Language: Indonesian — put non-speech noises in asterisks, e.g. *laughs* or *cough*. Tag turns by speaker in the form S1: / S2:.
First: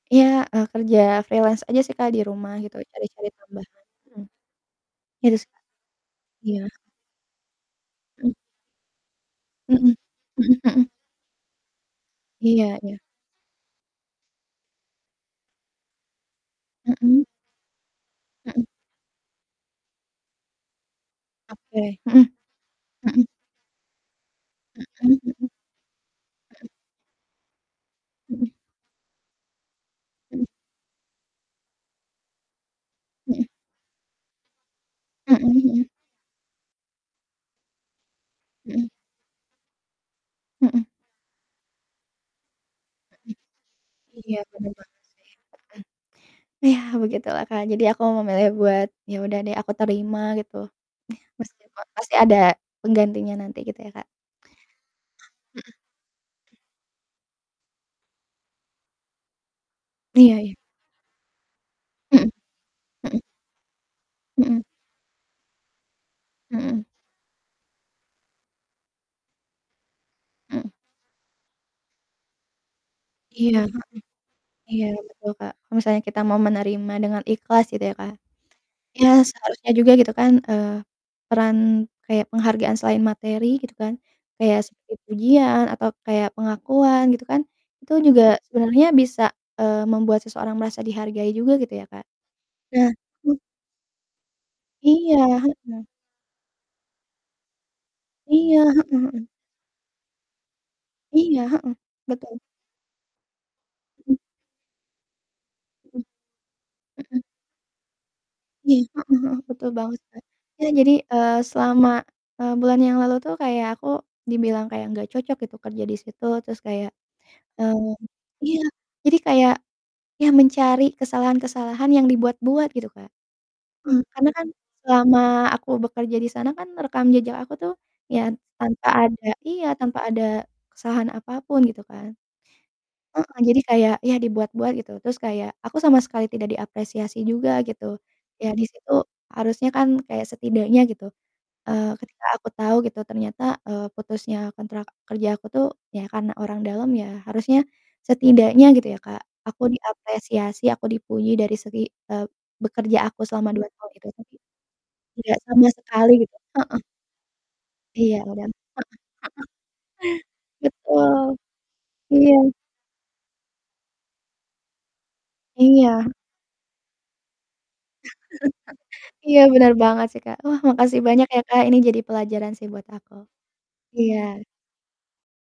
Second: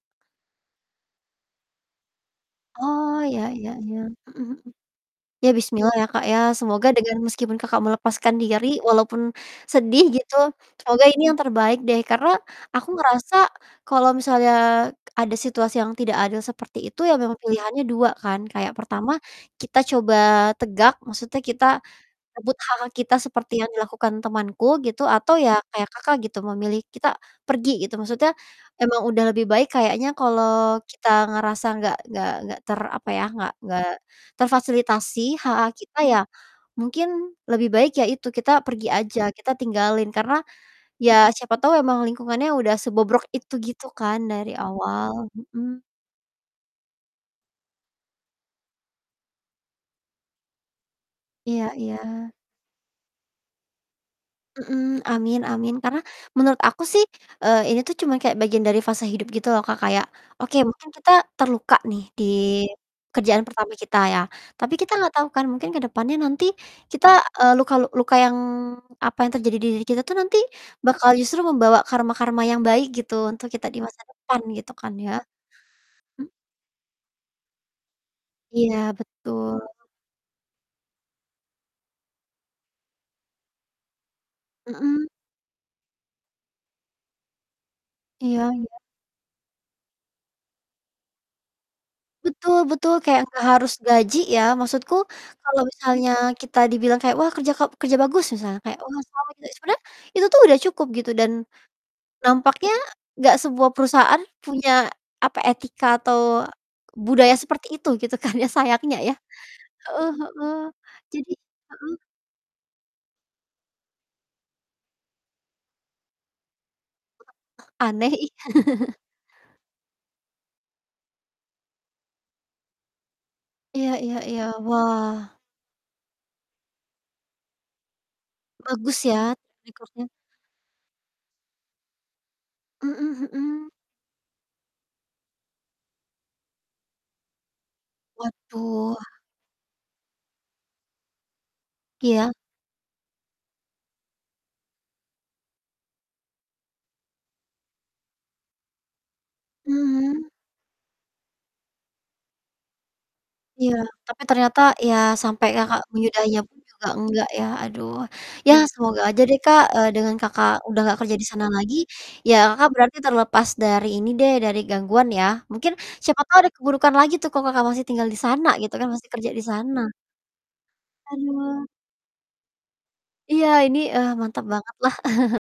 S1: Iya, eee, kerja freelance aja sih, Kak, di rumah cari-cari
S2: Oh, iya iya
S1: tambahan,
S2: iya,
S1: mhm.
S2: mhm mhm.
S1: Gitu sih,
S2: Iya,
S1: Kak.
S2: bismillah ya, Kak, ya,
S1: Iya.
S2: semoga dengan meskipun Kakak
S1: Mhm.
S2: melepaskan diri, walaupun
S1: Mhm,
S2: sedih gitu,
S1: mhm mhm.
S2: semoga ini yang terbaik deh, karena
S1: Iya
S2: aku
S1: iya.
S2: ngerasa kalau misalnya ada situasi yang tidak adil seperti itu ya,
S1: Mhm.
S2: memang pilihannya 2 kan,
S1: Mhm.
S2: kayak pertama kita coba tegak, maksudnya kita
S1: Oke, mhm,
S2: rebut hak-hak kita,
S1: mhm.
S2: seperti yang dilakukan temanku gitu,
S1: Mhm
S2: atau
S1: mhm.
S2: ya kayak Kakak gitu,
S1: Mhm.
S2: memilih kita pergi gitu, maksudnya
S1: Mhm.
S2: emang udah lebih baik kayaknya
S1: Mhm.
S2: kalau kita ngerasa gak gak gak ter apa ya,
S1: Mhm.
S2: gak gak
S1: Mhm
S2: terfasilitasi hak-hak
S1: mhm.
S2: kita ya, mungkin lebih baik ya itu, kita pergi
S1: Mhm.
S2: aja, kita tinggalin, karena
S1: Mhm.
S2: ya siapa tau emang lingkungannya udah sebobrok
S1: Mhm.
S2: itu, gitu kan,
S1: Iya,
S2: dari
S1: bener banget
S2: awal,
S1: sih.
S2: mhm.
S1: Mhm. Iya, begitulah, Kak, jadi aku memilih buat ya udah deh, aku terima gitu. Yah
S2: Iya
S1: meskipun, pasti
S2: iya.
S1: ada penggantinya nanti gitu, ya, Kak.
S2: Mhm, amin
S1: Mhm.
S2: amin, karena menurut aku sih, eee, ini tuh cuma kayak bagian dari fase hidup, gitu loh, Kak. Kayak,
S1: Iya iya.
S2: oke, mungkin kita terluka nih, di
S1: Mhm, mhm.
S2: kerjaan pertama kita ya,
S1: Mhm.
S2: tapi kita gak tau kan mungkin ke depannya nanti
S1: Mhm.
S2: kita, eee, luka lu luka yang apa yang terjadi di diri kita itu nanti
S1: Mhm.
S2: bakal justru membawa karma-karma yang baik gitu, untuk
S1: Iya,
S2: kita
S1: heeh.
S2: dimasa depan, gitu
S1: Iya,
S2: kan, ya.
S1: betul, Kak, kalau misalnya kita
S2: M
S1: mau menerima dengan ikhlas, gitu ya, Kak,
S2: Iya,
S1: ya seharusnya
S2: betul.
S1: juga, gitu kan, eee, peran kayak penghargaan selain materi, gitu kan, kayak seperti
S2: Mhm.
S1: pujian atau kayak pengakuan, gitu kan, itu juga
S2: Iya iya.
S1: sebenarnya bisa, eee, membuat seseorang merasa dihargai juga, gitu ya, Kak.
S2: Betul
S1: Nah
S2: betul, kayak
S1: e
S2: nggak harus gaji ya, maksudku
S1: Iya,
S2: kalau
S1: heeh.
S2: misalnya kita dibilang kayak, "Wah, kerja ka kerja bagus," misalnya,
S1: Iya,
S2: kayak,
S1: heeh
S2: "Wah,
S1: heeh.
S2: selamat ya," sebenernya itu tuh udah cukup gitu dan
S1: Iya, heeh, betul.
S2: nampaknya gak semua
S1: Mhm.
S2: perusahaan punya, apa, etika
S1: Mhm.
S2: atau
S1: Mhm.
S2: budaya seperti itu, gitu kan ya,
S1: Iya,
S2: sayangnya, ya.
S1: heeh heeh, betul banget,
S2: Heeh
S1: Kak.
S2: heeh,
S1: Ya jadi,
S2: jadi
S1: eee, selama,
S2: heeh?
S1: eee, bulan yang lalu tuh kayak aku dibilang kayak nggak cocok gitu kerja di situ, terus kayak eee,
S2: Aneh, ih.
S1: iya.
S2: *laughs*
S1: jadi kayak ya mencari kesalahan-kesalahan yang dibuat-buat, gitu, Kak.
S2: Iya
S1: Mhm,
S2: iya
S1: karena
S2: iya.
S1: kan selama
S2: Wah.
S1: aku bekerja di sana kan, rekam jejak aku tuh, ya tanpa
S2: Bagus ya,
S1: ada
S2: track
S1: iya, tanpa
S2: record-nya.
S1: ada kesalahan apapun, gitu kan.
S2: Mhm
S1: Heeh, jadi
S2: mhm.
S1: kayak ya dibuat-buat gitu, terus kayak aku sama sekali tidak diapresiasi juga, gitu, ya di situ
S2: Waduh.
S1: harusnya kan kayak setidaknya gitu, eee, ketika
S2: Iya.
S1: aku tau gitu, ternyata, eee, putusnya kontrak kerja aku tuh, ya karena orang dalam ya, harusnya setidaknya gitu ya, Kak, aku
S2: Mmm.
S1: diapresiasi, aku dipuji dari segi eee, bekerja aku selama 2
S2: Iya,
S1: tahun itu,
S2: tapi
S1: tapi
S2: ternyata ya
S1: tidak
S2: sampai
S1: sama
S2: Kakak
S1: sekali, gitu.
S2: menyudahinya pun juga
S1: Heeh.
S2: gak enggak ya, aduh,
S1: Iya, dan
S2: ya
S1: heeh,
S2: semoga aja deh,
S1: heeh.
S2: Kak, eee, dengan Kakak udah gak kerja di
S1: Betul.
S2: sana lagi, ya
S1: Iya.
S2: Kakak berarti terlepas dari ini deh, dari gangguan ya, mungkin
S1: Iya.
S2: siapa tau ada keburukan lagi tuh kalau Kakak masih tinggal di sana, gitu kan, masih
S1: *laughs*
S2: kerja
S1: Iya,
S2: di
S1: benar
S2: sana.
S1: banget sih, Kak. Wah, makasih banyak ya, Kak,
S2: Aduh.
S1: ini jadi pelajaran sih buat aku.
S2: Iya, ini, eee, mantap
S1: Iya.
S2: banget lah. *laughs*